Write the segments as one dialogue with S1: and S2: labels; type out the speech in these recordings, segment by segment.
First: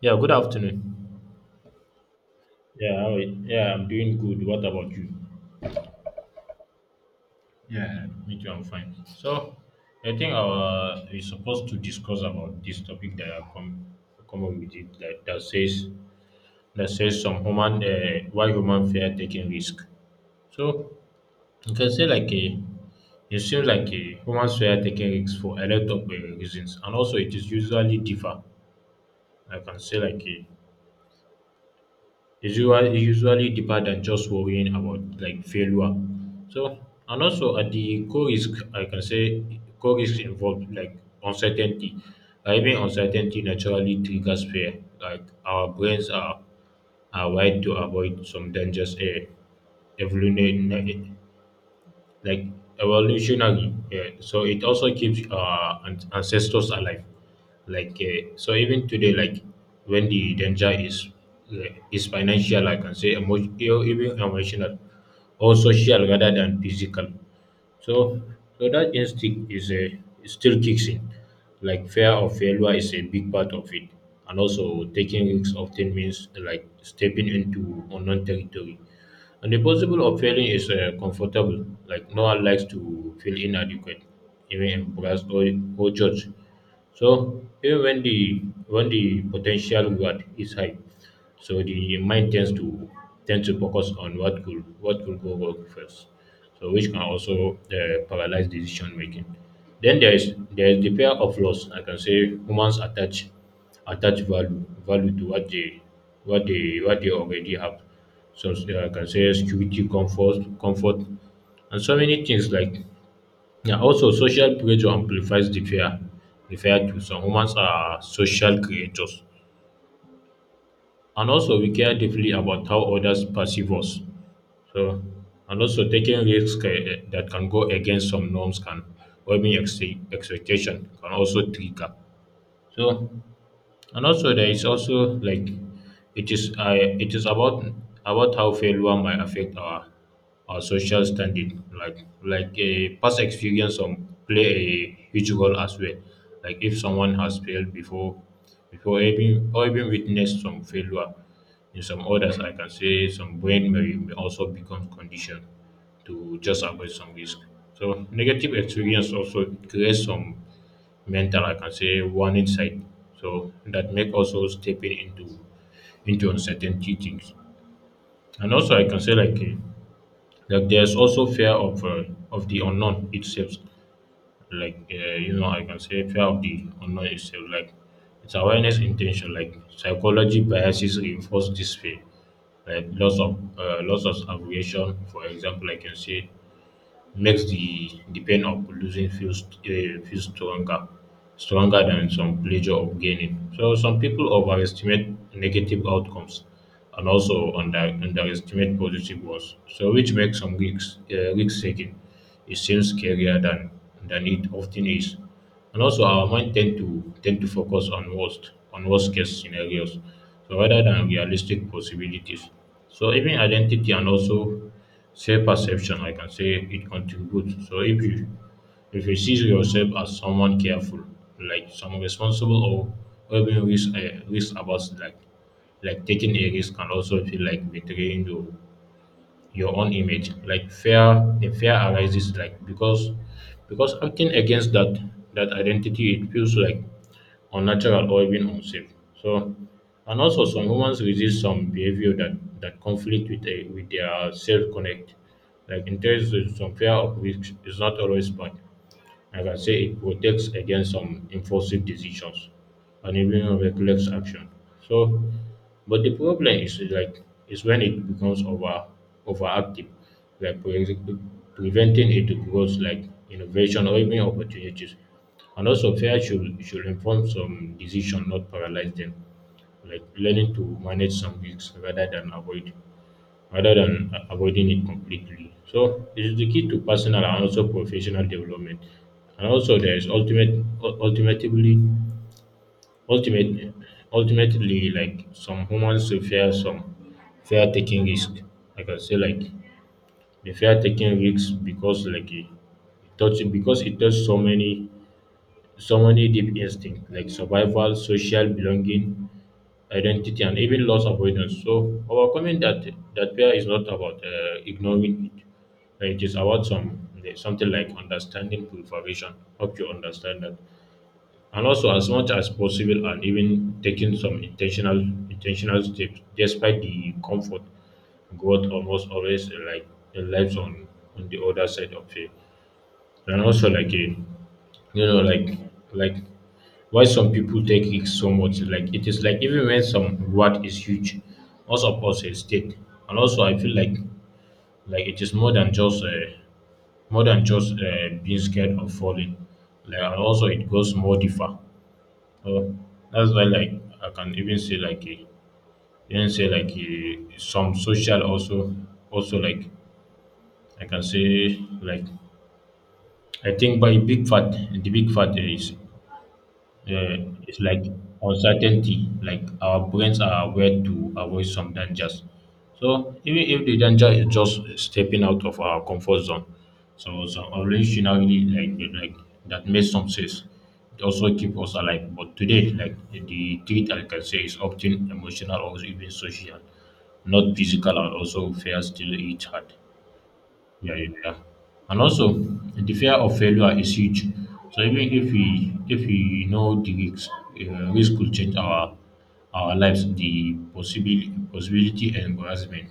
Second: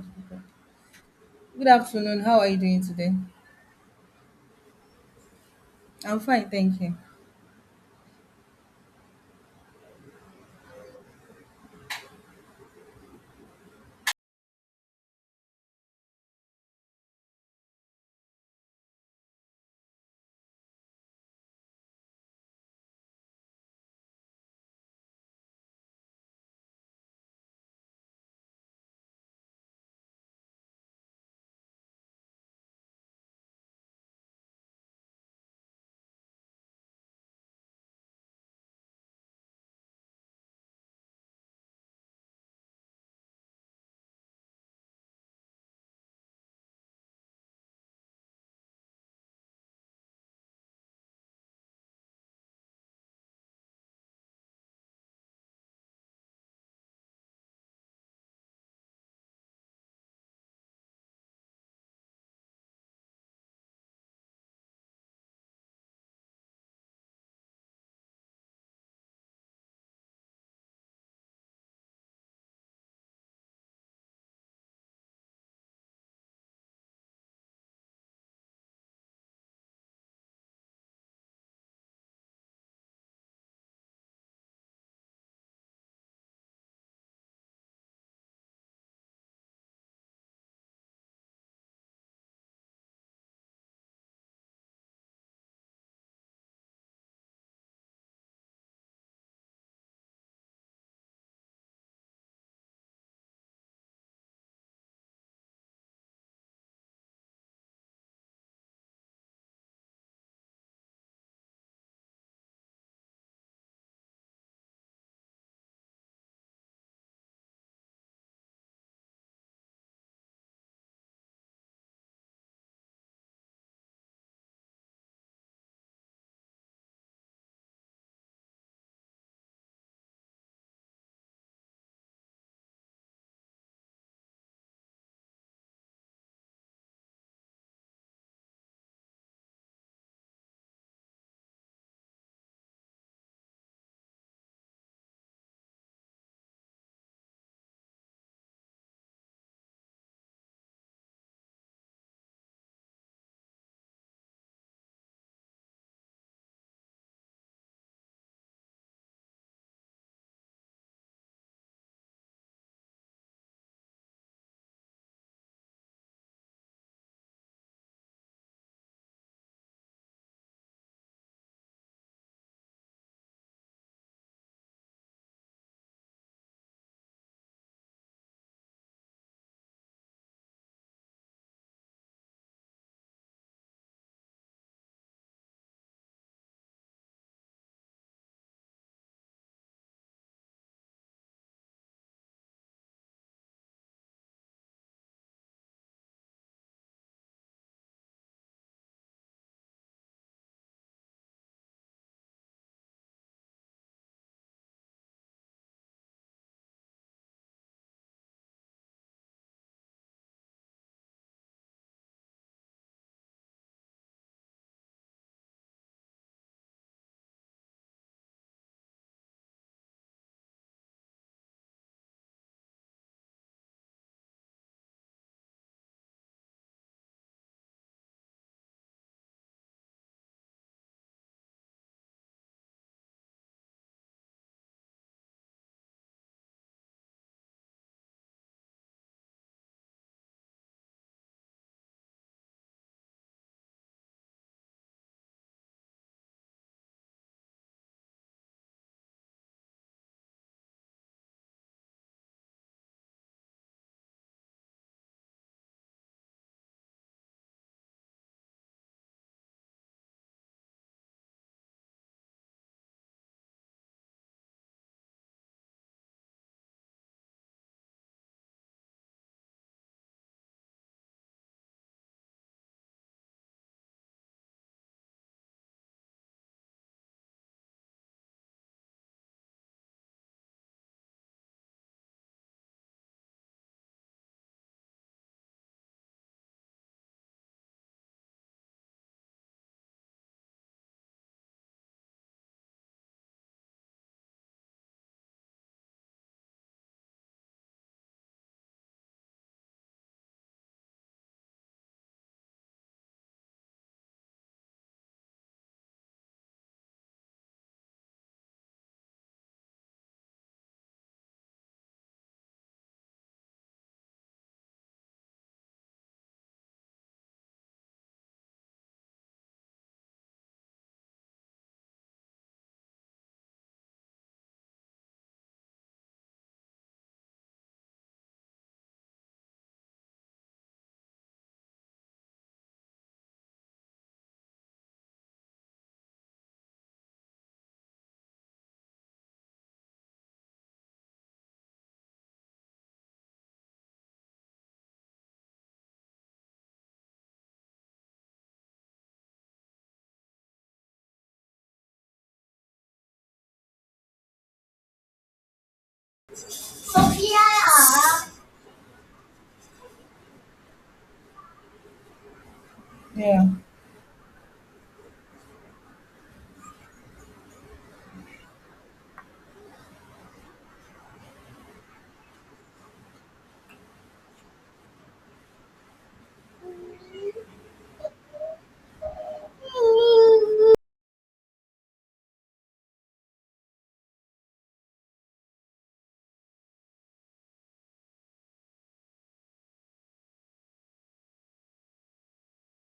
S1: Yeah, good afternoon.
S2: Good afternoon. How are you doing
S1: Yeah,
S2: today?
S1: how are yeah, I'm doing good. What about you?
S2: I'm fine, thank you.
S1: Yeah, me too, I'm fine. So, I think our we're supposed to discuss about this topic that I come up with it that says some human why human fear taking risk. So you can say like a it seems like a humans fear taking risks for a lot of reasons, and also it is usually differ. I can say like a usually deeper than just worrying about like failure. So, and also at the core risk, I can say core risk involved like uncertainty. Like even uncertainty naturally triggers fear. Like our brains are wired to avoid some dangers, a vulnerable, like, evolutionary. Yeah. So it also keeps ancestors alive. Like so, even today, like when the danger uh, is financial, I can say, even emotional, or social rather than physical. So, that instinct is a it still kicks in. Like fear of failure is a big part of it, and also taking risks often means like stepping into unknown territory. And the possible of failing is comfortable. Like no one likes to feel inadequate, even embarrassed, or judged. So even when the potential reward is high, so the mind tends to focus on what could go wrong first. So which can also paralyze decision making. Then there is the fear of loss. I can say humans attach value to what they already have. So yeah, I can say security, comfort, and so many things like yeah. Also, social pressure amplifies the fear. The fear too. Some humans are social creatures, and also we care deeply about how others perceive us. So, and also taking risks that can go against some norms can, or even expectation can also trigger. So, and also there is also like it is about how failure might affect our social standing, like a past experience on play a huge role as well. Like if someone has failed before even, or even witnessed some failure in some others, I can say some brain may also become conditioned to just avoid some risk. So negative experience also creates some mental, I can say, warning sign. So that make also stepping into uncertainty things. And also, I can say like there's also fear of the unknown itself. Like you know, I can say fear of the unknown itself. Like it's awareness intention. Like psychology biases reinforce this fear. Like lots of abbreviation, for example, I can say makes the pain of losing feel stronger, stronger than some pleasure of gaining. So some people overestimate negative outcomes and also underestimate positive ones. So which makes some risk taking, it seems scarier than it often is. And also our mind tend to focus on worst case scenarios so rather than realistic possibilities. So even identity and also self-perception, I can say, it contributes. So if you see yourself as someone careful, like some responsible, or even risk about, like taking a risk can also feel like betraying your own image. Like the fear arises like because acting against that identity, it feels like unnatural or even unsafe. So, and also some humans resist some behavior that conflict with with their self connect. Like in terms of some fear of risk is not always bad. Like I can say, it protects against some impulsive decisions and even reckless action. So, but the problem is like is when it becomes overactive, like preventing it to growth, like innovation or even opportunities. And also, fear should inform some decision, not paralyze them. Like learning to manage some risks rather than avoid rather than avoiding it completely. So it is the key to personal and also professional development. And also there is ultimate ultimately, like, some humans will fear taking risk. Like I can say like they fear taking risks because like it touch because it touches so many, so many deep instincts like survival, social belonging, identity, and even loss avoidance. So overcoming that fear is not about ignoring it. It is about some something like understanding preparation. Hope you understand that. And also as much as possible and even taking some intentional steps despite the comfort, growth almost always lives on the other side of fear. And also like a you know like why some people take it so much. Like it is like even when some reward is huge, most of us hesitate. And also, I feel like it is more than just being scared of falling. Like and also, it goes more deeper. So that's why like I can even say like some social also, also like, I can say like I think by big fat the big fat is it's like uncertainty. Like our brains are aware to avoid some dangers. So even
S2: Yeah.
S1: if the danger is just stepping out of our comfort zone, so some originally like that makes some sense. It also keep us alive. But today, like the treat I can say is often emotional or even social, not physical, and also fear still eat hard. Yeah, yeah, yeah. And also, the fear of failure is huge. So even if we know the risks, risk could change our lives, the possibility and embarrassment,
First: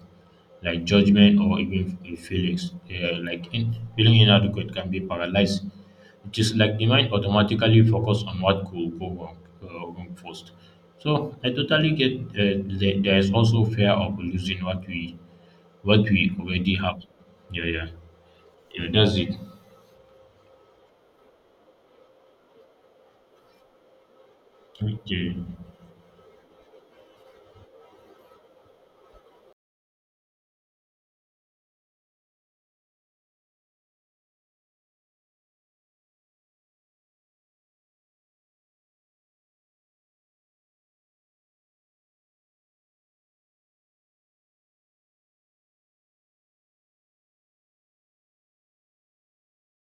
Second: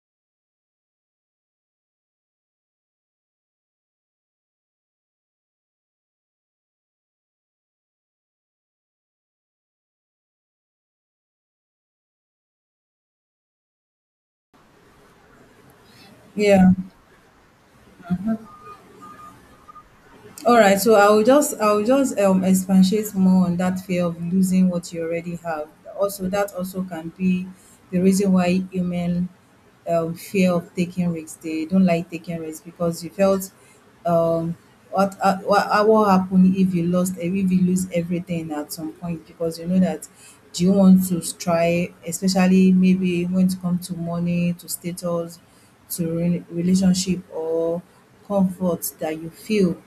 S1: like judgment or even feelings, feeling inadequate can be paralyzed. It is like the mind automatically focus on what could go wrong first. So I totally get there is also fear of losing what we
S2: Yeah.
S1: already have. Yeah, yeah. Yeah, does it.
S2: All right, so I will just expatiate more on that fear of losing what you already
S1: Okay.
S2: have. Also, that also can be the reason why human fear of taking risks. They don't like taking risks because you felt um what happen if you lost if you lose everything at some point, because you know that, do you want to try, especially maybe when it comes to money, to status, to relationship, or comfort that you feel.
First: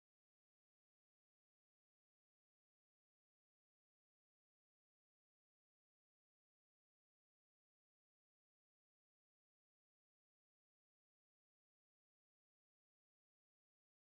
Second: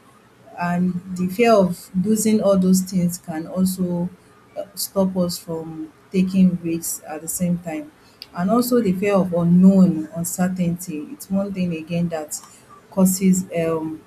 S2: And the fear of losing all those things can also stop us from taking risks at the same time. And also the fear of unknown uncertainty, it's one thing again that causes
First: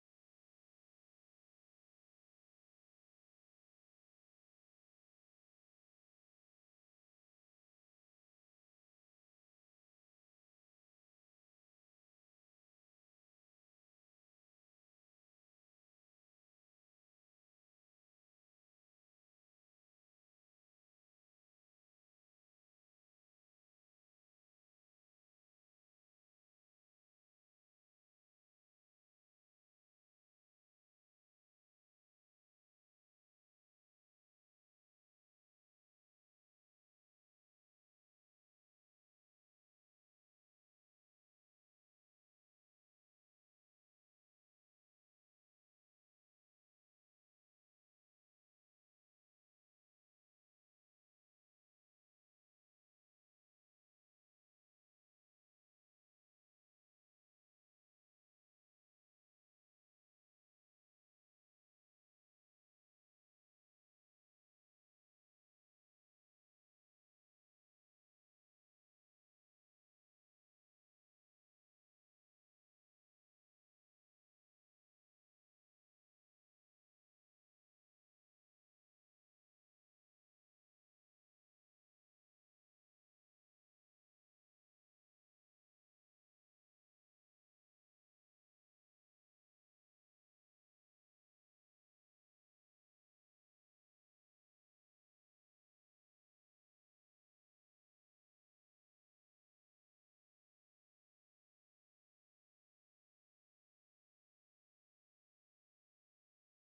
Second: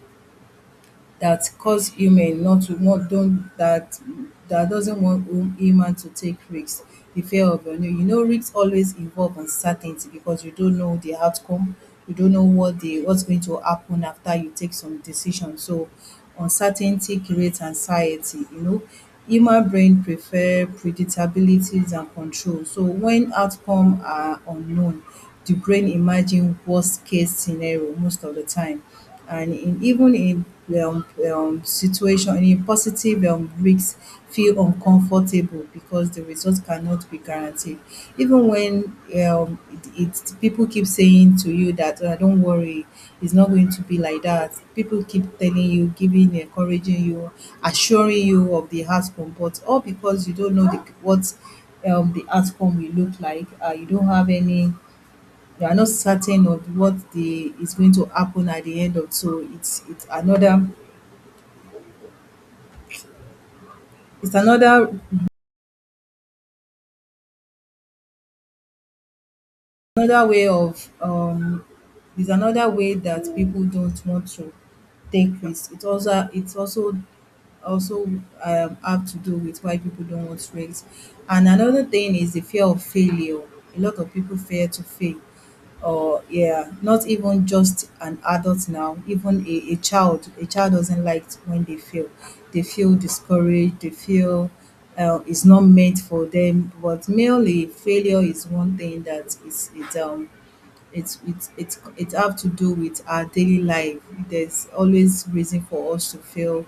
S2: that cause human not to want don't that that doesn't want human to take risks. The fear of unknown, you know, risks always involve uncertainty because you don't know the outcome. You don't know what the what's going to happen after you take some decision. So uncertainty creates anxiety, you know. Human brain prefer predictabilities and control, so when outcome are unknown, the brain imagine worst case scenario most of the time. And even in um, situation in positive risks feel uncomfortable because the result cannot be guaranteed, even when um, it, it people keep saying to you that, don't worry, it's not going to be like that. People keep telling you, giving, encouraging you, assuring you of the outcome. But all because you don't know the, what the outcome will look like, you don't have any, you are not certain of what the is going to happen at the end of. So it's another way of it's another way that people don't want to take risk. It also it's also also have to do with why people don't want risks. And another thing is the fear of failure. A lot of people fear to fail. Or yeah, not even just an adult, now even a child, a child doesn't like when they fail. They feel discouraged, they feel it's not meant for them. But merely failure is one thing that is it, it have to do with our daily life. There's always reason for us to fail,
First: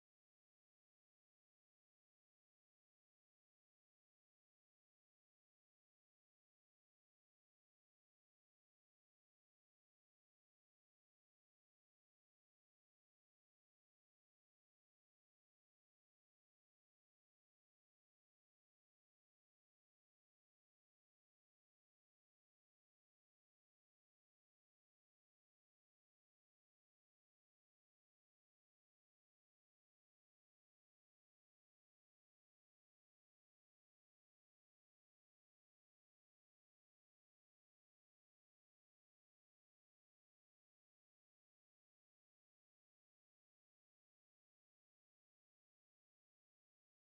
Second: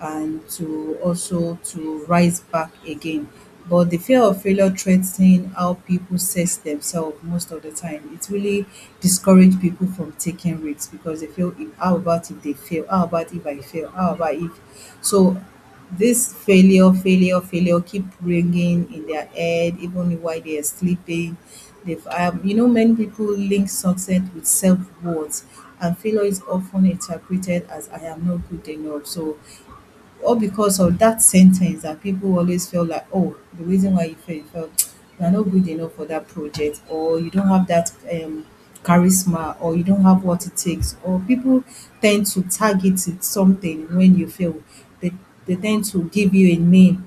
S2: and to also to rise back again. But the fear of failure threatening how people assess themselves most of the time, it really discourage people from taking risks, because they feel if, how about if they fail, how about if I fail, how about if. So this failure keep ringing in their head even while they are sleeping. They've, you know, many people link success with self-worth, and failure is often interpreted as I am not good enough. So all because of that sentence that people always feel like, oh, the reason why you felt you're not good enough for that project, or you don't have that charisma, or you don't have what it takes. Or people tend to target it something when you fail. They, they tend to give you a name,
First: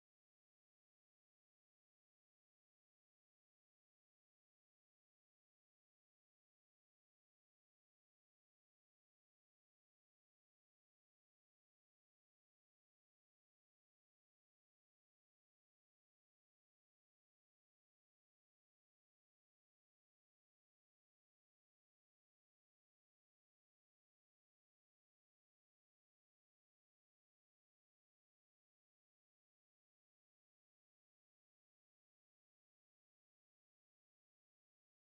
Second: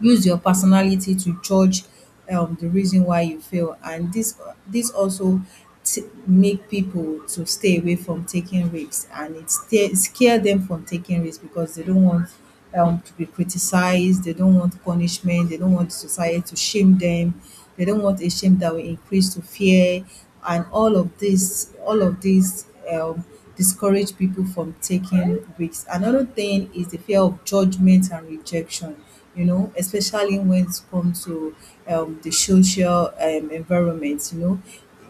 S2: use your personality to judge the reason why you fail. And this also make people to stay away from taking risks, and it sta scare them from taking risks, because they don't want to be criticized, they don't want punishment, they don't want society to shame them, they don't want a shame that will increase to fear. And all of this discourage people from taking risks. Another thing is the fear of judgment and rejection. You know, especially when it comes to the social environment, you know.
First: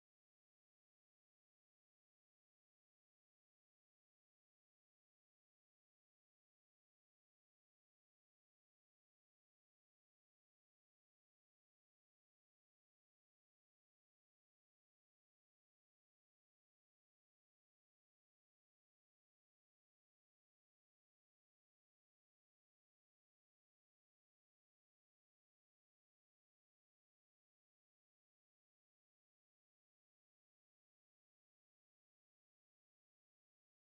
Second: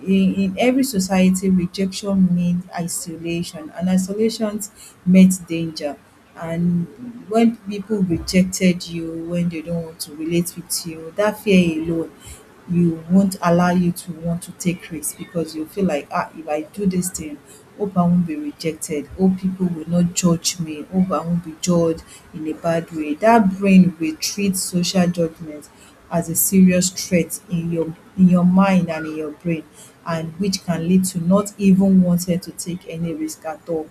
S2: In every society, rejection means isolation, and isolation means danger. And when people rejected you, when they don't want to relate with you, that fear alone, you won't allow you to want to take risks, because you feel like, ah, if I do this thing, hope I won't be rejected, hope people will not judge me, hope I won't be judged in a bad way. That brain will treat social judgment as a serious threat in your mind and in your brain, and which can lead to not even wanting to take any risk at all.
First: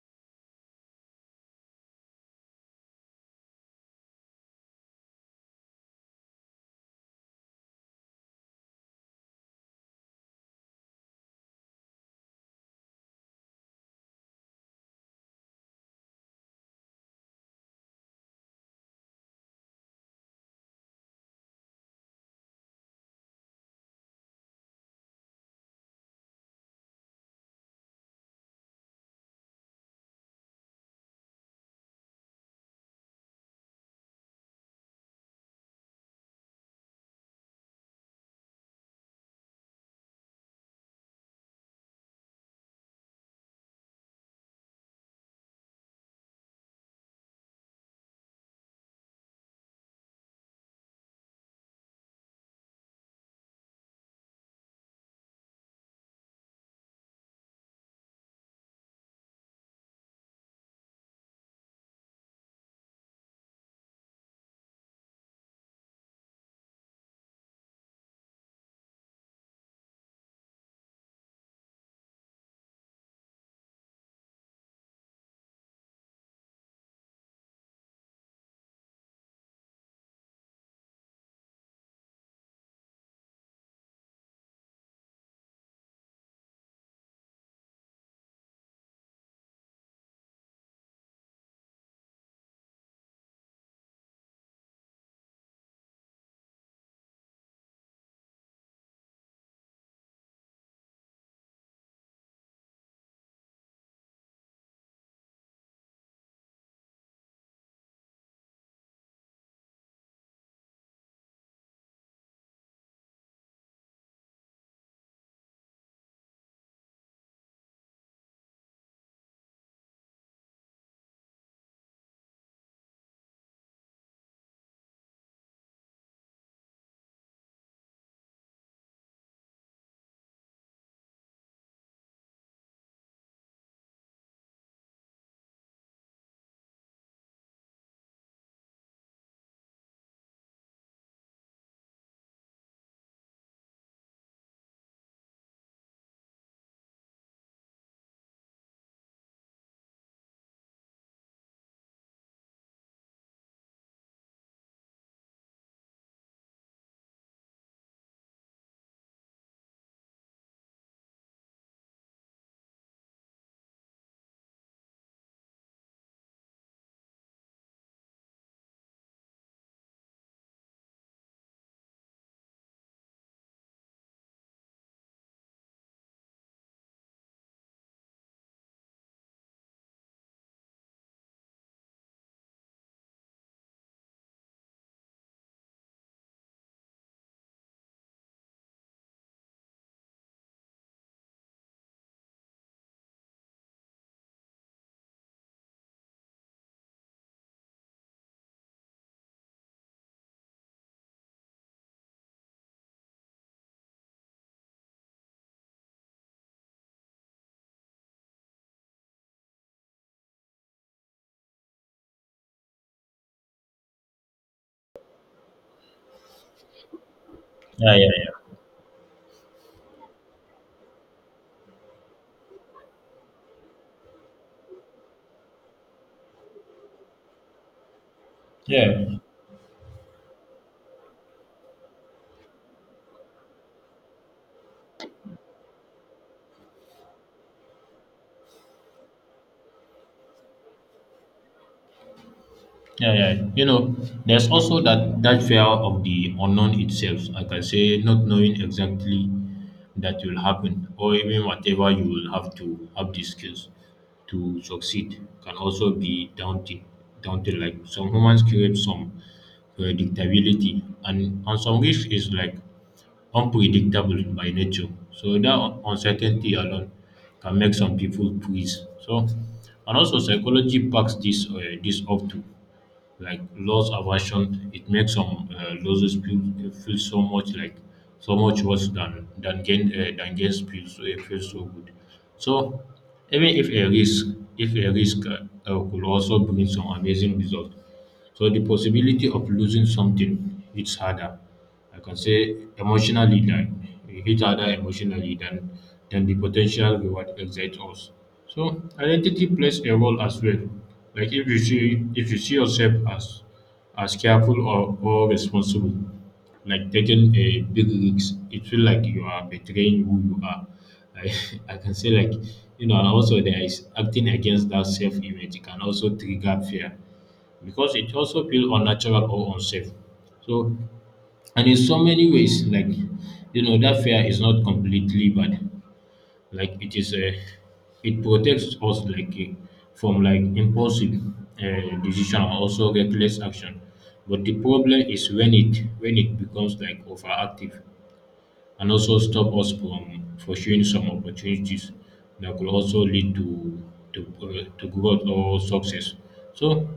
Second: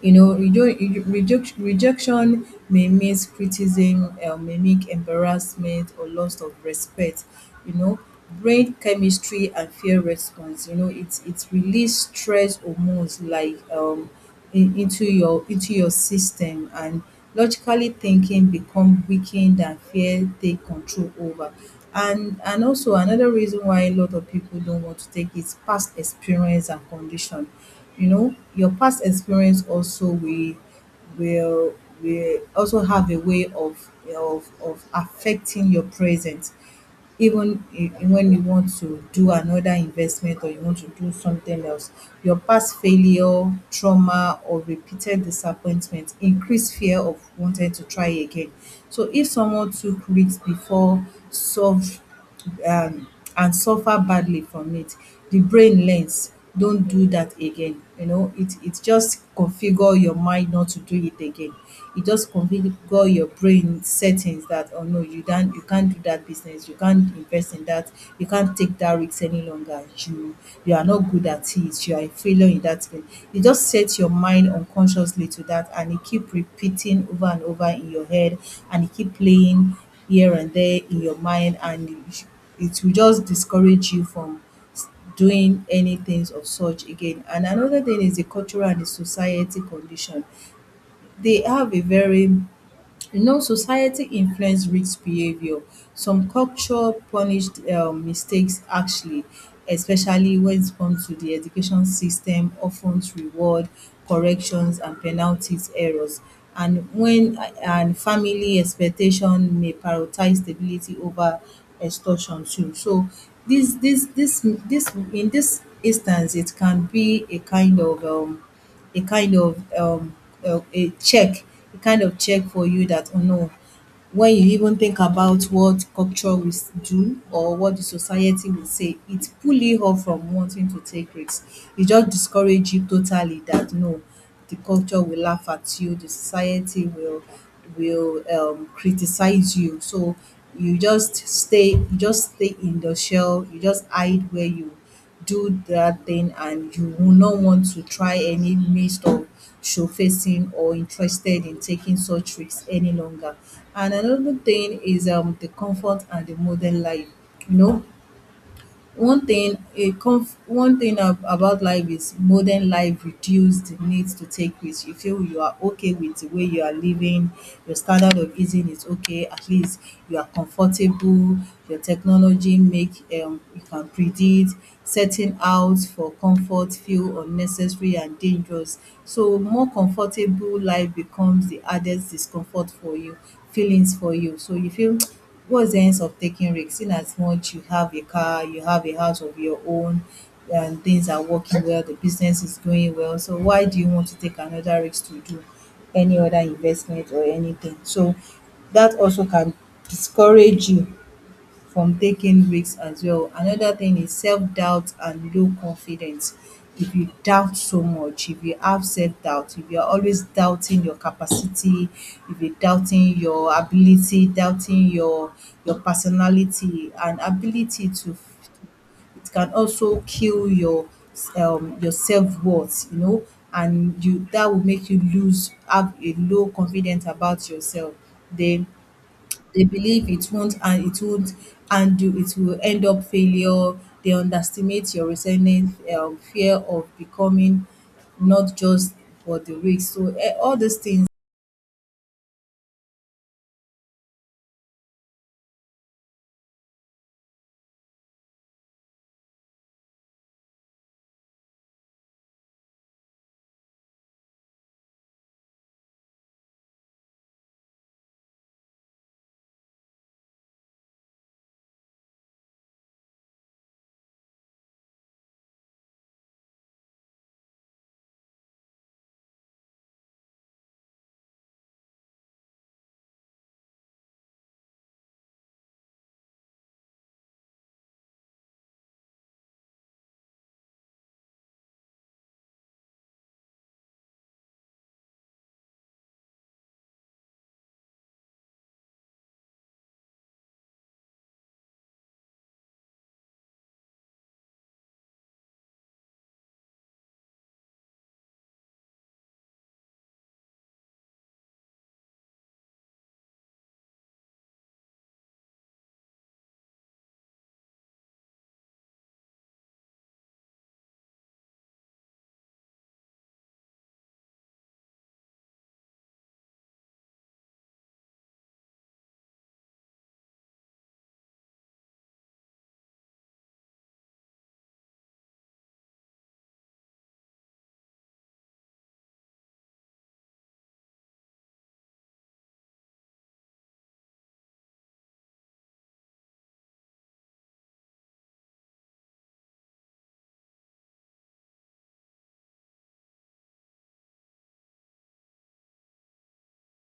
S2: You know, rejection rejection may mean criticism, may make embarrassment or loss of respect. You know, brain chemistry and fear response, you know, it's release stress hormones, like into your system, and logically thinking become weakened and fear take control over. And also another reason why a lot of people don't want to take is past experience and condition. You know, your past experience also will will also have a way of affecting your present, even when you want to do another investment or you want to do something else. Your past failure, trauma, or repeated disappointment increase fear of wanting to try again. So if someone took risks before, solved, um, and suffer badly from it, the brain learns, don't do that again. You know, it just configure your mind not to do it again. It just configure your brain settings that, oh no, you can't do that business, you can't invest in that, you can't take that risk any longer. You are not good at it, you are a failure in that thing. It just sets your mind unconsciously to that, and it keep repeating over and over in your head, and it keep playing here and there in your mind. And it will just discourage you from s- doing any things of such again. And another thing is the cultural and the society condition. They have a very, you know, society influence risk behavior. Some culture punished mistakes actually, especially when it comes to the education system, often reward corrections and penalties errors. And when and family expectation may prioritize stability over extortion too. So this in this instance, it can be a kind of a kind of um, a check, a kind of check for you that, oh no, when you even think about what culture will do or what the society will say, it pull you off from wanting to take risks. It just discourage you totally, that no, the culture will laugh at you, the society will criticize you. So you just stay in the shell. You just hide where you do that thing, and you will not want to try any midst of showcasing or interested in taking such risks any longer. And another thing is the comfort and the modern life. You know, one thing about life is, modern life reduce the need to take risks. You feel you are okay with the way you are living, your standard of eating is okay, at least you are comfortable, your technology make you can predict, setting out for comfort feel unnecessary and dangerous. So more comfortable life becomes the hardest discomfort for you, feelings for you. So you feel, what's the sense of taking risks, seeing as much you have a car, you have a house of your own, and things are working well, the business is going well, so why do you want to take another risk to do any other investment or anything? So that also can discourage you from taking risks as well. Another thing is self-doubt and low confidence. If you doubt so much, if you have self-doubt, if you're always doubting your capacity, if you're doubting your ability, doubting your personality and ability
S1: Yeah, yeah,
S2: to,
S1: yeah,
S2: it can also kill your self-worth, you know, and you, that will make you lose have a low confidence about yourself. Then
S1: yeah,
S2: they believe it won't, and it won't handle, it will end up failure. They underestimate your resentment, fear of becoming not just for the risk. So all these things.
S1: yeah, yeah. You know, there's also that fear of the unknown itself. I can say not knowing exactly that will happen, or even whatever you will have to have the skills to succeed can also be daunting. Daunting, like some humans crave some predictability, and some wish is like unpredictable by nature. So that uncertainty alone can make some people freeze. So and also psychology backs this up too, like loss aversion. It makes some losses feel so much like so much worse than gain than gains feel, so it feels so good. So even if a risk could also bring some amazing results. So the possibility of losing something, it's harder. I can say emotionally than each other emotionally than than the potential reward excites us. So identity plays a role as well. Like if you see yourself as careful, or responsible, like taking a big risk, it feel like you are betraying who you are. I, I can say like, you know, and also there is acting against that self image can also trigger fear because it also feel unnatural or unsafe. So, and in so many ways, like, you know, that fear is not completely bad. Like it is, it protects us like from like impulsive decision or also reckless action. But the problem is when it becomes like overactive and also stop us from pursuing some opportunities that could also lead to, to growth or success. So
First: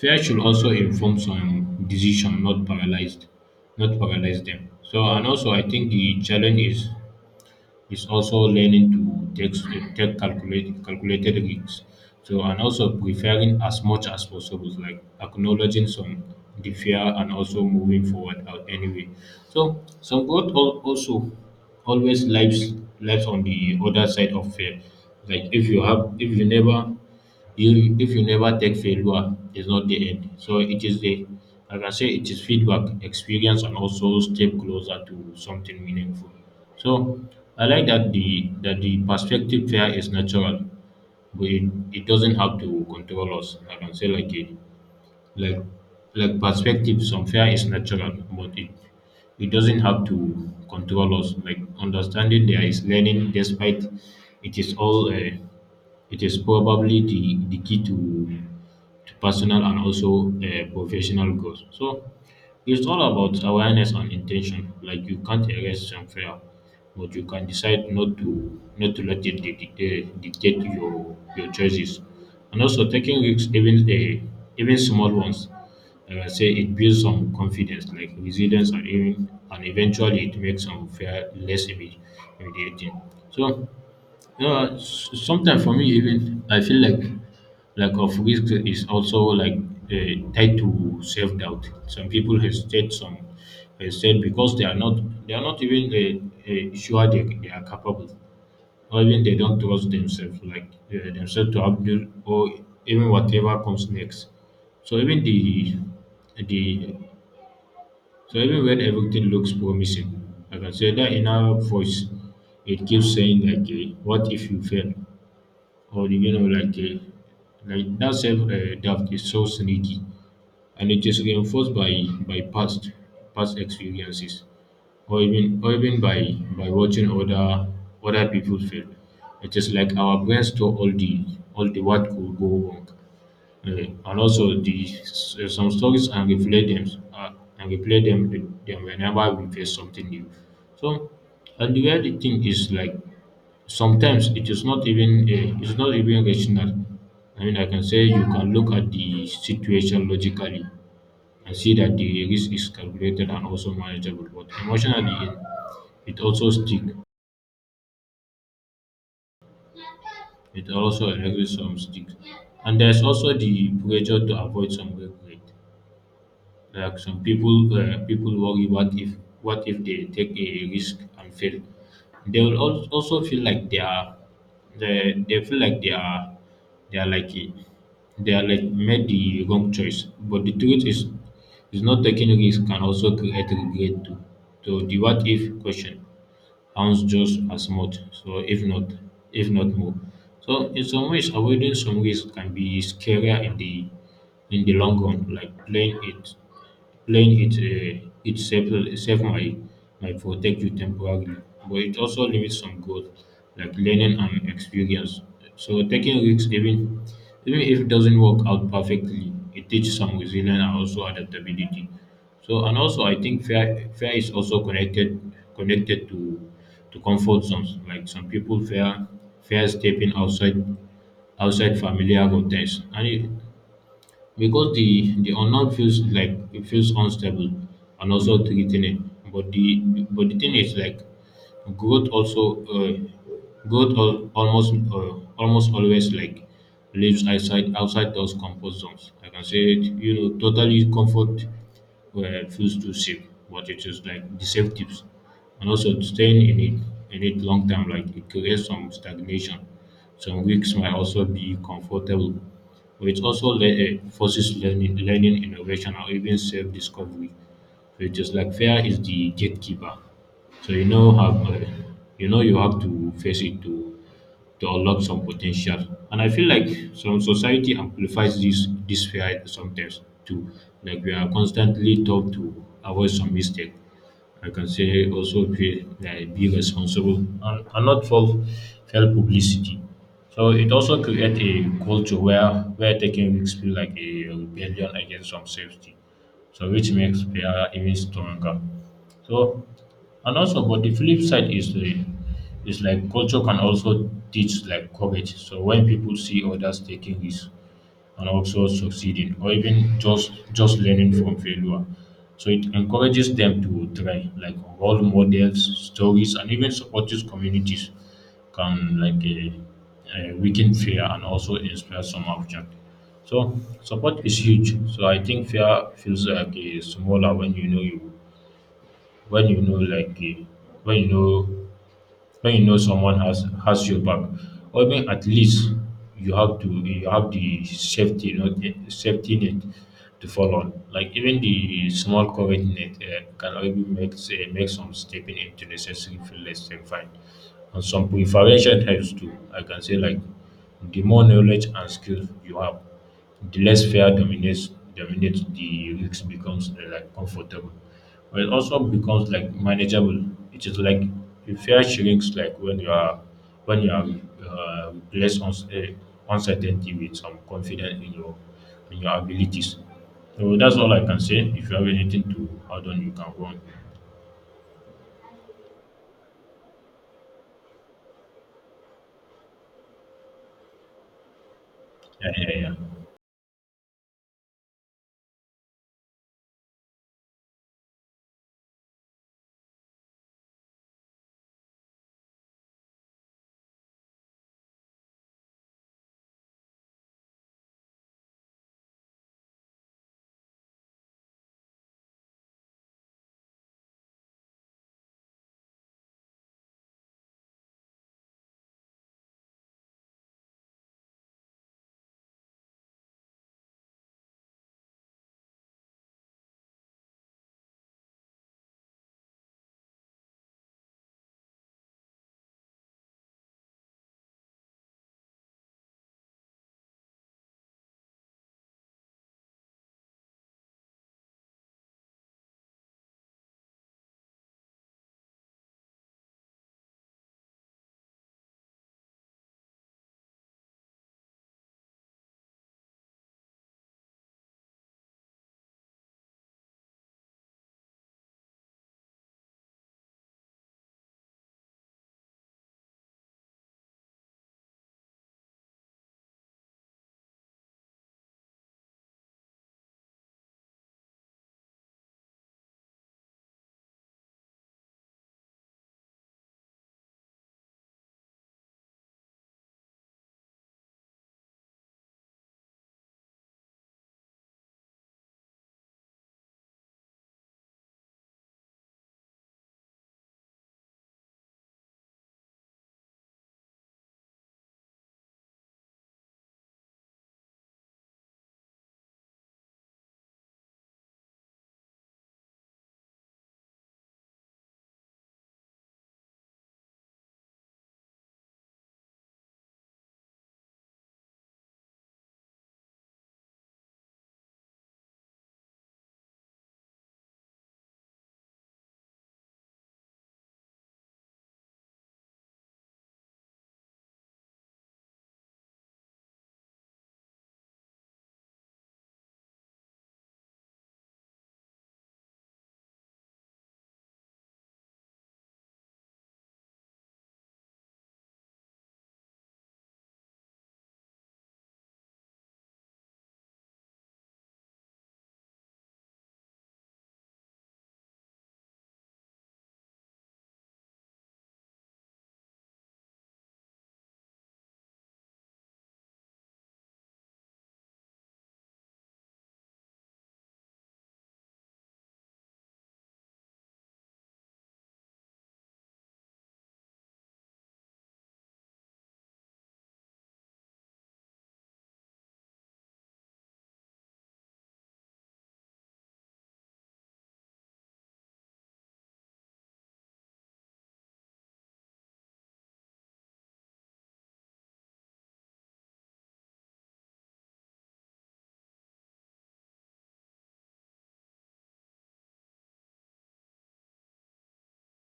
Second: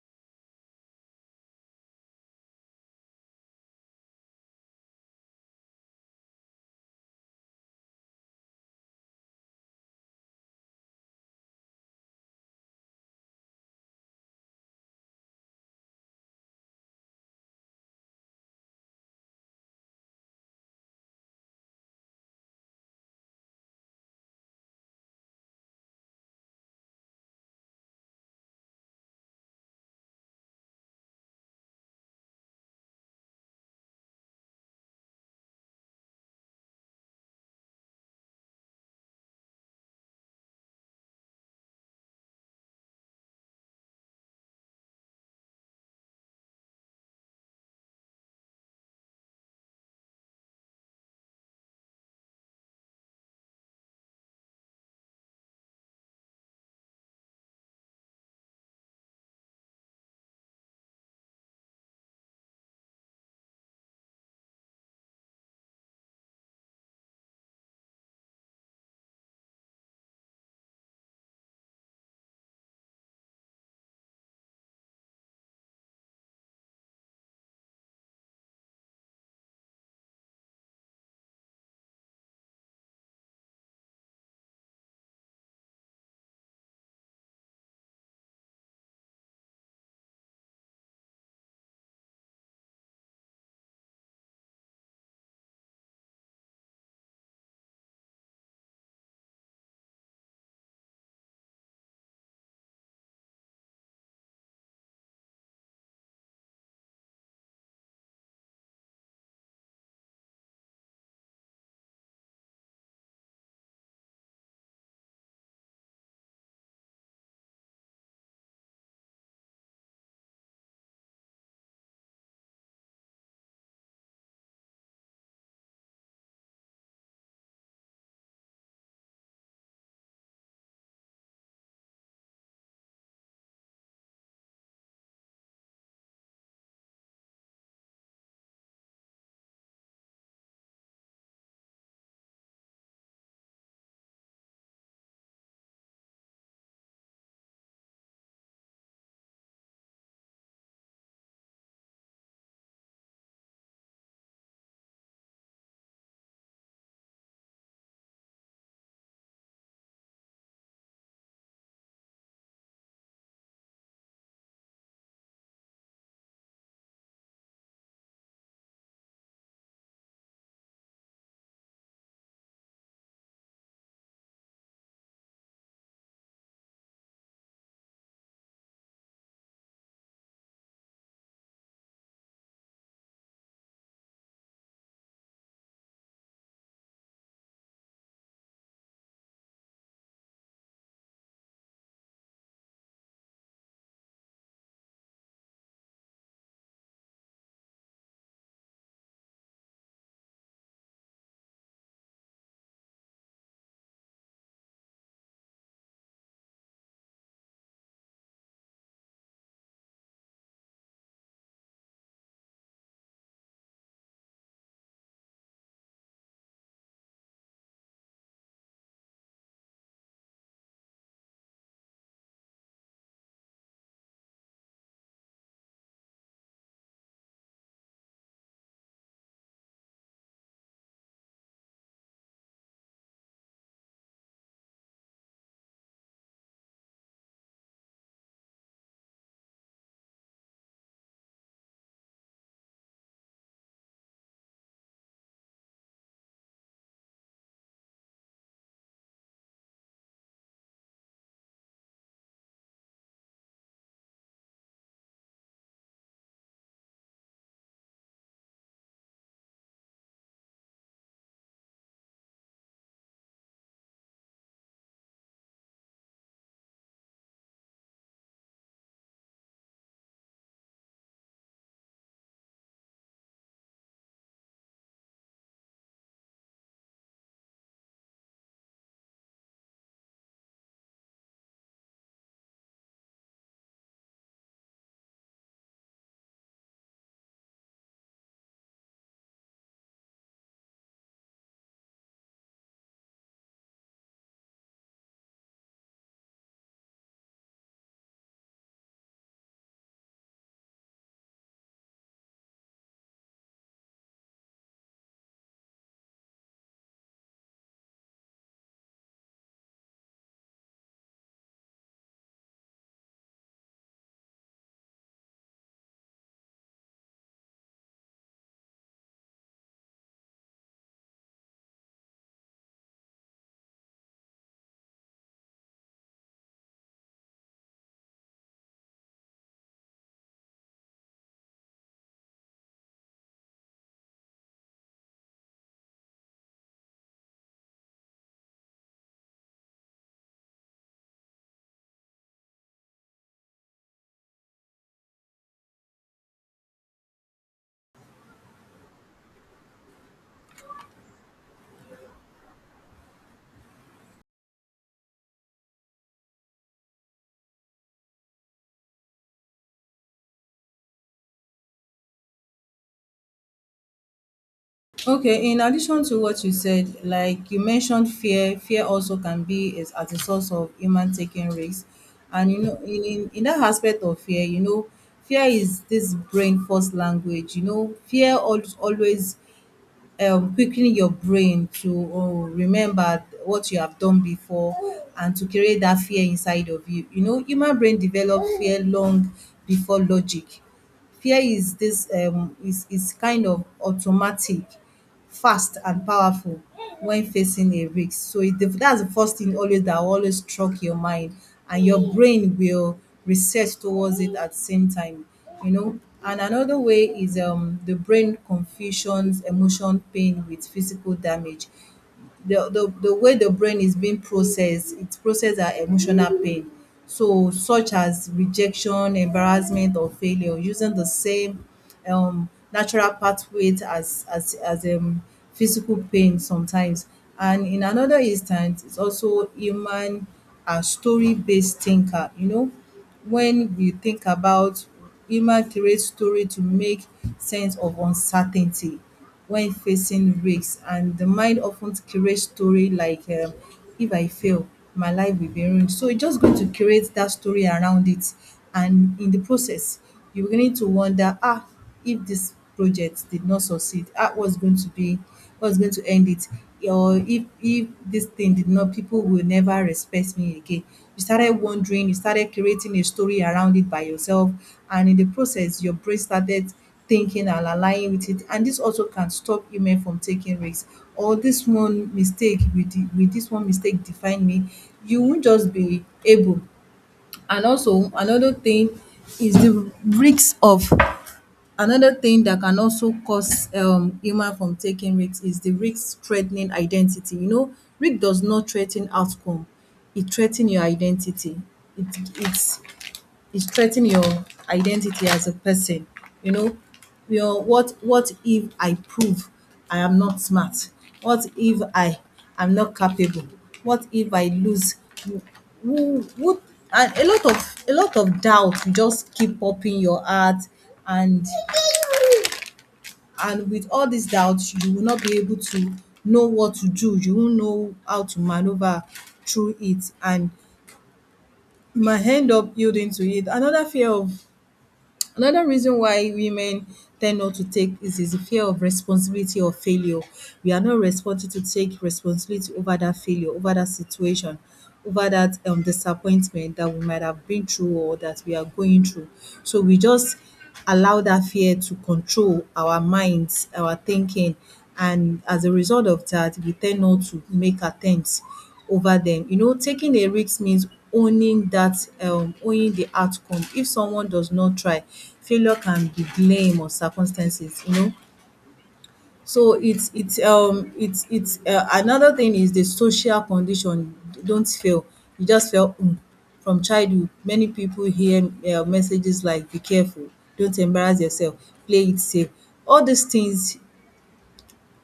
S1: fear should also inform some decision, not paralyze them. So and also I think the challenge is also learning to take calculated risks. So, and also preferring as much as possible, like acknowledging some the fear and also moving forward out anyway. So, some growth also always lives on the other side of fear. Like if you have, if you never you if you never take, failure is not the end. So it is the, like I say, it is feedback, experience, and also step closer to something meaningful. So I like that the perspective fair is natural, but it doesn't have to control us. Like I can say like a like like perspective, some fear is natural, but it doesn't have to control us. Like understanding there is learning, despite it is all. It is probably the key to personal and also professional growth. So it's all about awareness and intention. Like you can't erase fear, but you can decide not to let it dictate your choices. And also taking risks, even the even small ones, I can say it builds some confidence, like resilience, and eventually it makes some fear less intimidating. So, sometimes for me, even I feel like lack of risk is also like uh, tied to self doubt. Some people hesitate, some hesitate because they are not even sure they are capable or even they don't trust themselves, like themselves to handle or even whatever comes next. So even the so even when everything looks promising, I can say that inner voice it keeps saying like, "What if you fail?" Or you know, like that self doubt is so sneaky and it is reinforced by by past experiences or even by watching other people fail. It is like our brain store all the what could go wrong. And also the some stories and replay them uh, and replay them them whenever we face something new. So, and the weird thing is like sometimes it's not even rational. I mean, I can say you can look at the situation logically, and see that the risk is calculated and also manageable. But emotionally, it also stick. It also encourages some stick. And there's also the pressure to avoid some regret. Like some people people worry what if they take a risk and fail. They will also feel like they feel like they are like a- they are like made the wrong choice. But the truth is not taking risk can also create regret too. So the what if question pounds just as much, so if not more. So in some ways, avoiding some risk can be scarier in the long run, like playing it safe might protect you temporarily, but it also limits some growth, like learning and experience. So taking risks, even if it doesn't work out perfectly, it teaches some resilience and also adaptability. So and also I think fear is also connected to comfort zones. Like some people fear stepping outside familiar context, and it, because the unknown feels like it feels unstable and also threatening. But the thing is like growth also uh, growth almost always like lives outside those comfort zones. Like I can say it, you know totally comfort where it feels too safe, but it is like the safe tips. And also staying in it long time, like it creates some stagnation. Some weeks might also be comfortable. But it also forces learning, innovation, or even self-discovery. So it is like fear is the gatekeeper. So you know you have to face it to unlock some potential. And I feel like some society amplifies this fear sometimes too. Like we are constantly taught to avoid some mistake. I can say also pay, like, be responsible and not for fail publicity. So it also create a culture where taking risks feel like a rebellion against some safety. So which makes player even stronger. So and also but the flip side is the is like culture can also teach like courage. So when people see others taking risks, and also succeeding or even just learning from failure, so it encourages them to try, like role models stories and even supportive communities can like weaken fear and also inspire some action. So support is huge. So I think fear feels like a smaller when you know you when you know like when you know when you know someone has your back, or even at least you have the safety not safety net to fall on, like even the small current net can even make some stepping into necessary feel less terrifying. And some preparation helps too. I can say like the more knowledge and skills you have, the less fear dominates the risk becomes like comfortable. But it also becomes like manageable. It is like the fear shrinks like when you are uh, replaced uns- uh, uncertainty with some confidence in your abilities. So that's all I can say. If you have anything to add on, you can go on.
S2: Okay, in addition to what you said, like you mentioned fear, fear also can be is as a source of human taking risks.
S1: Yeah,
S2: And you
S1: yeah,
S2: know, in,
S1: yeah.
S2: in in that aspect of fear, you know, fear is this brain first language. You know, fear always quickening your brain to remember what you have done before, and to create that fear inside of you. You know, human brain develop fear long before logic. Fear is this is kind of automatic, fast and powerful when facing a risk. So it, that's the first thing always that always struck your mind, and your brain will research towards it at the same time. You know. And another way is the brain confusions emotion pain with physical damage. The way the brain is being processed, it processes our emotional pain. So such as rejection, embarrassment or failure using the same natural pathway as physical pain sometimes. And in another instance, it's also human are story based thinker, you know, when we think about human create story to make sense of uncertainty when facing risks, and the mind often create story like, if I fail, my life will be ruined. So it's just going to create that story around it. And in the process, you're beginning to wonder, ah, if this project did not succeed, ah, what's going to be, what's going to end it, or if this thing did not, people will never respect me again. You started wondering, you started creating a story around it by yourself, and in the process your brain started thinking and aligning with it, and this also can stop women from taking risks. Or this one mistake, with the, with this one mistake define me, you won't just be able. And also another thing is the risk of. Another thing that can also cause human from taking risks is the risk threatening identity. You know, risk does not threaten outcome. It threaten your identity. It it's it threaten your identity as a person. You know, your, what if I prove I am not smart? What if I am not capable? What if I lose? Who who who- and a lot of doubt just keep popping your heart, and and with all these doubts you will not be able to know what to do, you won't know how to maneuver through it, and you might end up yielding to it. Another fear of. Another reason why women tend not to take is the fear of responsibility or failure. We are not responsible to take responsibility over that failure, over that situation, over that disappointment that we might have been through or that we are going through. So we just allow that fear to control our minds, our thinking, and as a result of that, we tend not to make attempts over them. You know, taking a risk means owning that owning the outcome. If someone does not try, failure can be blame or circumstances, you know. So it's another thing is the social condition. Don't fail. You just fail. Mm. From childhood, many people hear messages like "Be careful," "Don't embarrass yourself," "Play it safe." All these things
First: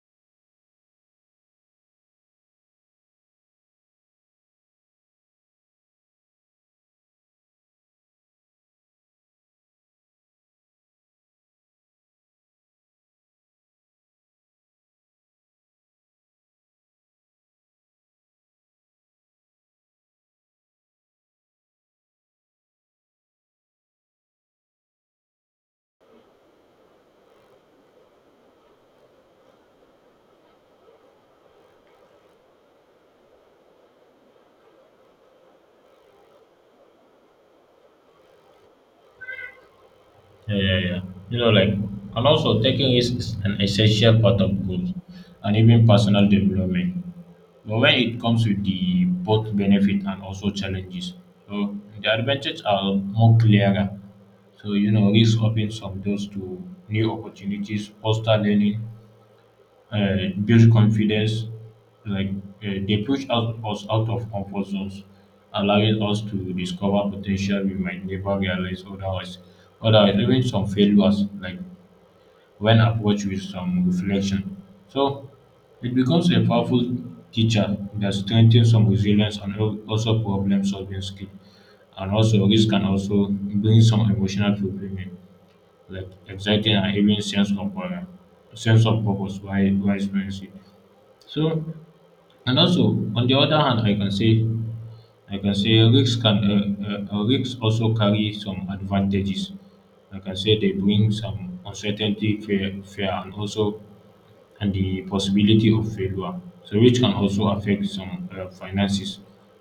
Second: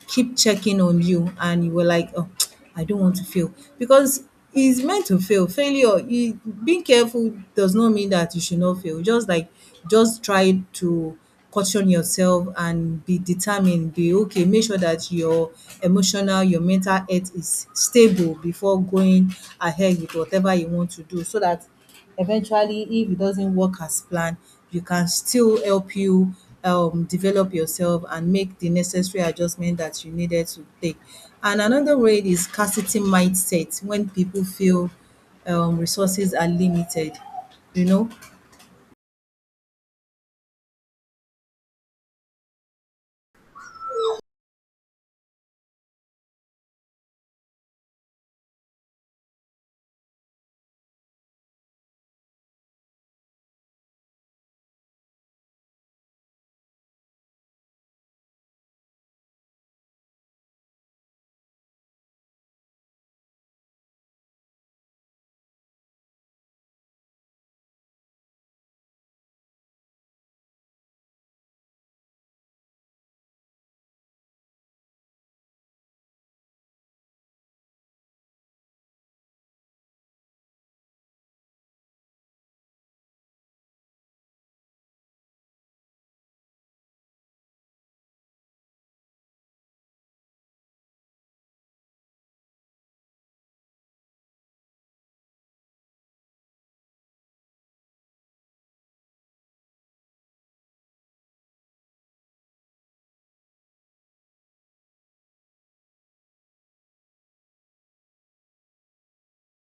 S2: keep checking on you and you were like, oh, I don't want to fail because it's meant to fail. Failure, you, being careful does not mean that you should not fail. Just like, just try to caution yourself and be determined. Be okay. Make sure that your emotional, your mental health is stable before going ahead with whatever you want to do, so that eventually if it doesn't work as planned, you can still help you develop yourself and make the necessary adjustment that you needed to take. And another way is scarcity mindset, when people feel resources are limited, you know.
S1: Yeah, yeah, yeah. You know, like, and also taking risk is an essential part of growth and even personal development. But when it comes with the both benefit and also challenges, so the advantages are more clearer. So you know, risk opens some doors to new opportunities, foster learning, uh, builds confidence. Like they push out, us out of comfort zones, allowing us to discover potential we might never realize otherwise. Otherwise, even some failures, like when approached with some reflection. So it becomes a powerful teacher that strengthens some resilience and also problem solving skill. And also, risk can also bring some emotional fulfillment, like exciting and even sense of purpose while experiencing. So, and also on the other hand, I can say rigs can rigs also carry some advantages. I can say they bring some uncertainty, fear, and also and the possibility of failure. So, which can also affect some finances,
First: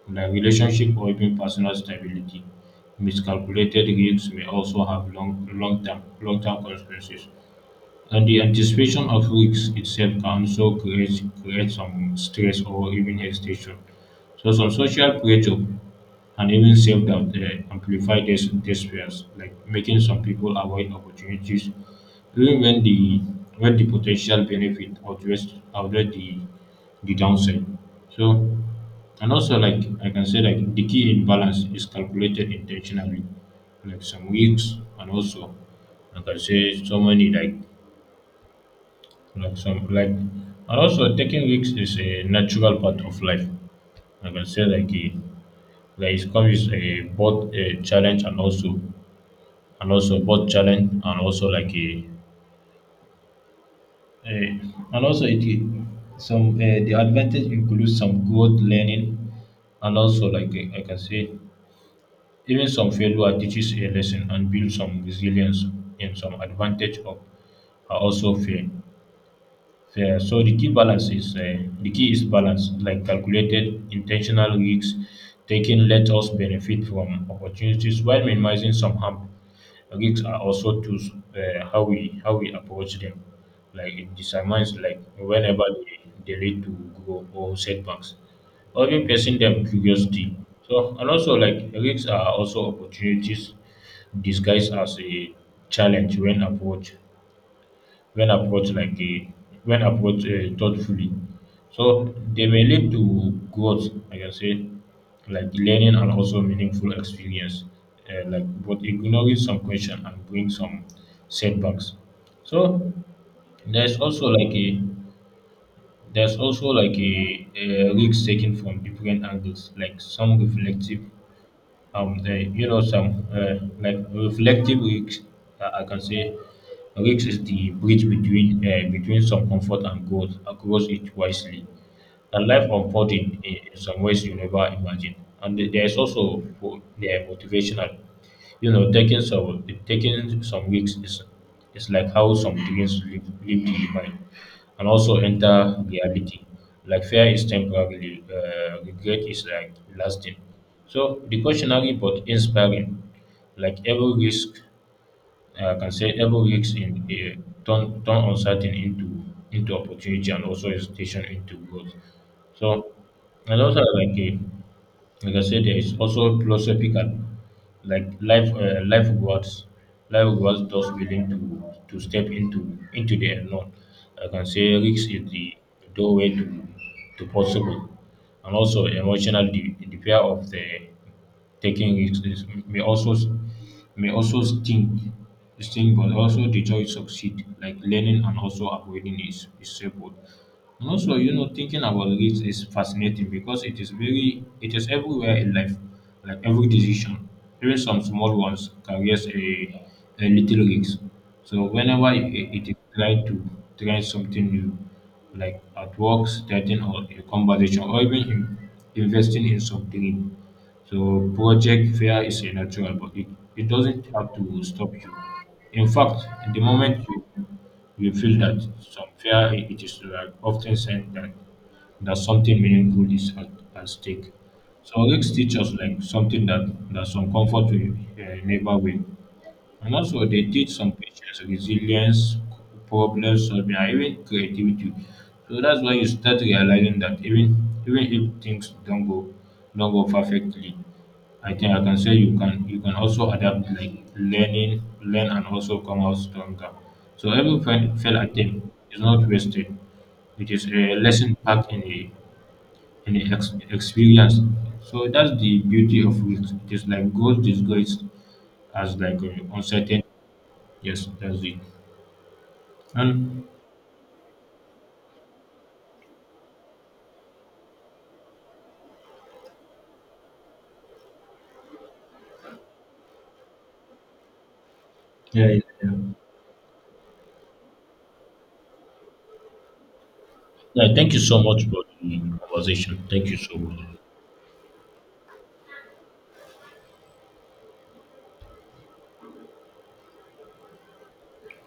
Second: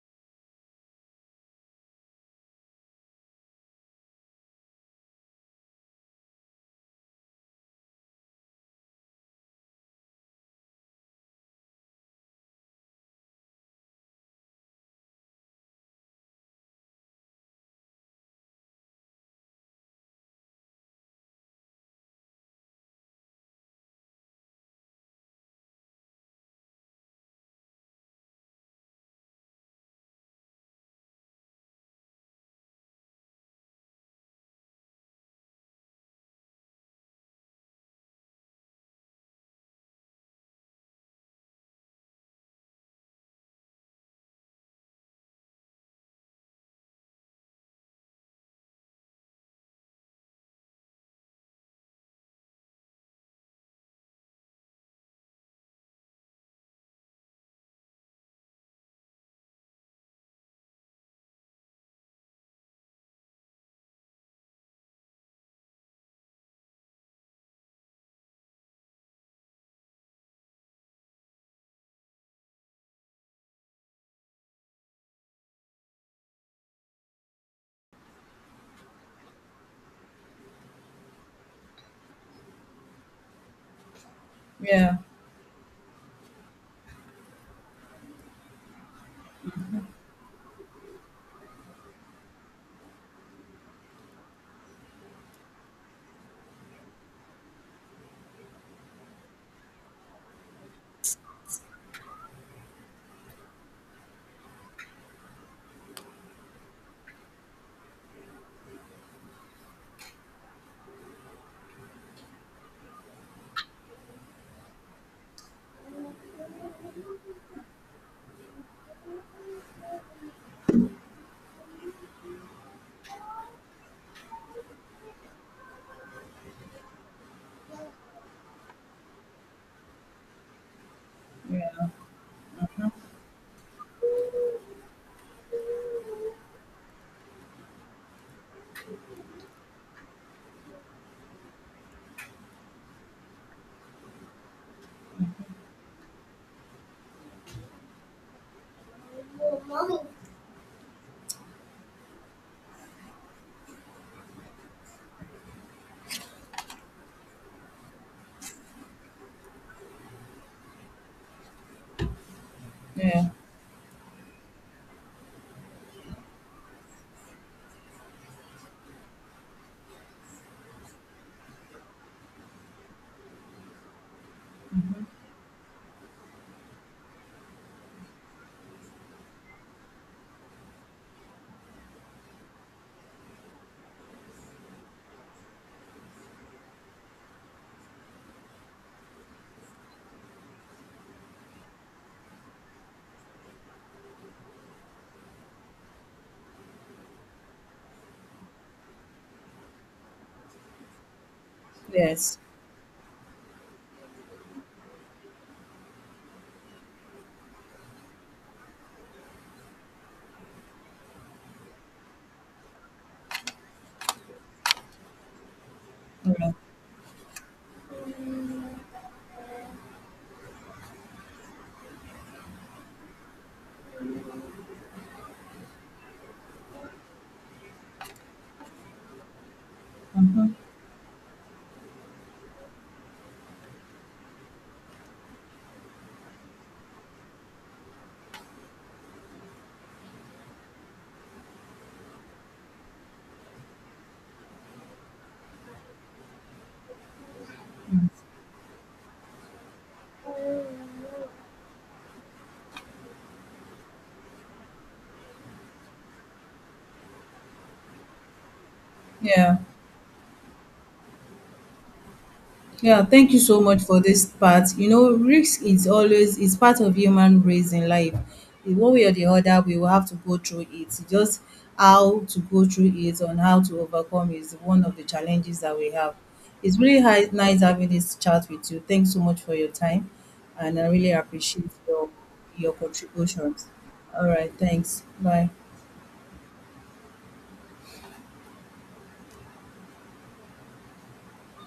S1: like relationship or even personal stability. Miscalculated risks may also have long-term consequences. And the anticipation of risks itself can also create some stress or even hesitation. So some social pressure and even self doubt amplify these fears, like making some people avoid opportunities even when the potential benefit outweighs the downside. So and also like I can say like the key in balance is calculated intentionally, like some risks and also like I can say so many like some like and also taking risks is a natural part of life. I can say like it comes with a both a challenge and also both challenge and also a it some the advantage includes some growth learning and also like I can say even some failure teaches a lesson and builds some resilience. And some advantage of are also fair. Yeah, so the key is balance, like calculated intentional risks taken let us benefit from opportunities while minimizing some harm. Risks are also tools how we approach them. Like it determines
S2: Yeah,
S1: like whenever they lead to grow or setbacks. Or even facing them curiosity. So and also like risks are also opportunities disguised as a challenge when approached like a when approached thoughtfully. So they may lead to growth, like I can say, like learning and also meaningful experience. Like but ignoring some question and bring some setbacks. So there's also like a there's also like a risk taken from different angles, like some reflective you know, some like reflective weeks. I can say weeks is the bridge between between some comfort and growth. Grows it wisely and life unfolding in some ways you never imagined. And there is also yeah, motivational. You know, taking some weeks is like how some dreams leave the mind and also enter reality. Like fear is temporary, regret is like lasting. So the cautionary but inspiring. Like every risk I can say every weeks in a turn uncertain into opportunity and also hesitation into growth. So
S2: yeah,
S1: and also like I said, there is also philosophical, like life words those willing to step into the unknown. I can say risk is the doorway to possible. And also emotional the fear of the taking is may also may also sting sting but also the joy succeed like learning and also avoiding is separate. And also you know thinking about risk is fascinating because it is everywhere in life. Like every decision, even some small ones carries a little risk. So
S2: yes,
S1: it is tried to try something new, like artworks, starting or a conversation, or even investing in something. So project fear is a natural, but it doesn't have to stop you. In fact,
S2: yeah,
S1: in the moment you feel that some fear, it is like often said that something meaningful is at stake. So risks teach us like something that some comfort will never will. And also, they teach some patience, resilience, problem solving, and even creativity. So that's why you start realizing that even if things don't go perfectly, I think I can say you can also adapt, like learn and also come out stronger. So every failed attempt is not wasted. It is a lesson packed in a experience. So that's the beauty of it. It is like growth disguised as like
S2: yeah.
S1: uncertainty. Yes, that's it.
S2: Yeah, thank you
S1: And
S2: so much for this part. You know, risk is always is part of human race in life. In one way or the other, we will have to go through it. Just how to go through it and how to overcome is one of the
S1: yeah,
S2: challenges
S1: yeah,
S2: that
S1: yeah.
S2: we have. It's really nice having this chat with you. Thanks so much for your time, and I
S1: Yeah,
S2: really
S1: thank you so much
S2: appreciate
S1: for the
S2: your
S1: conversation. Thank you so
S2: contributions.
S1: much.
S2: All right, thanks. Bye.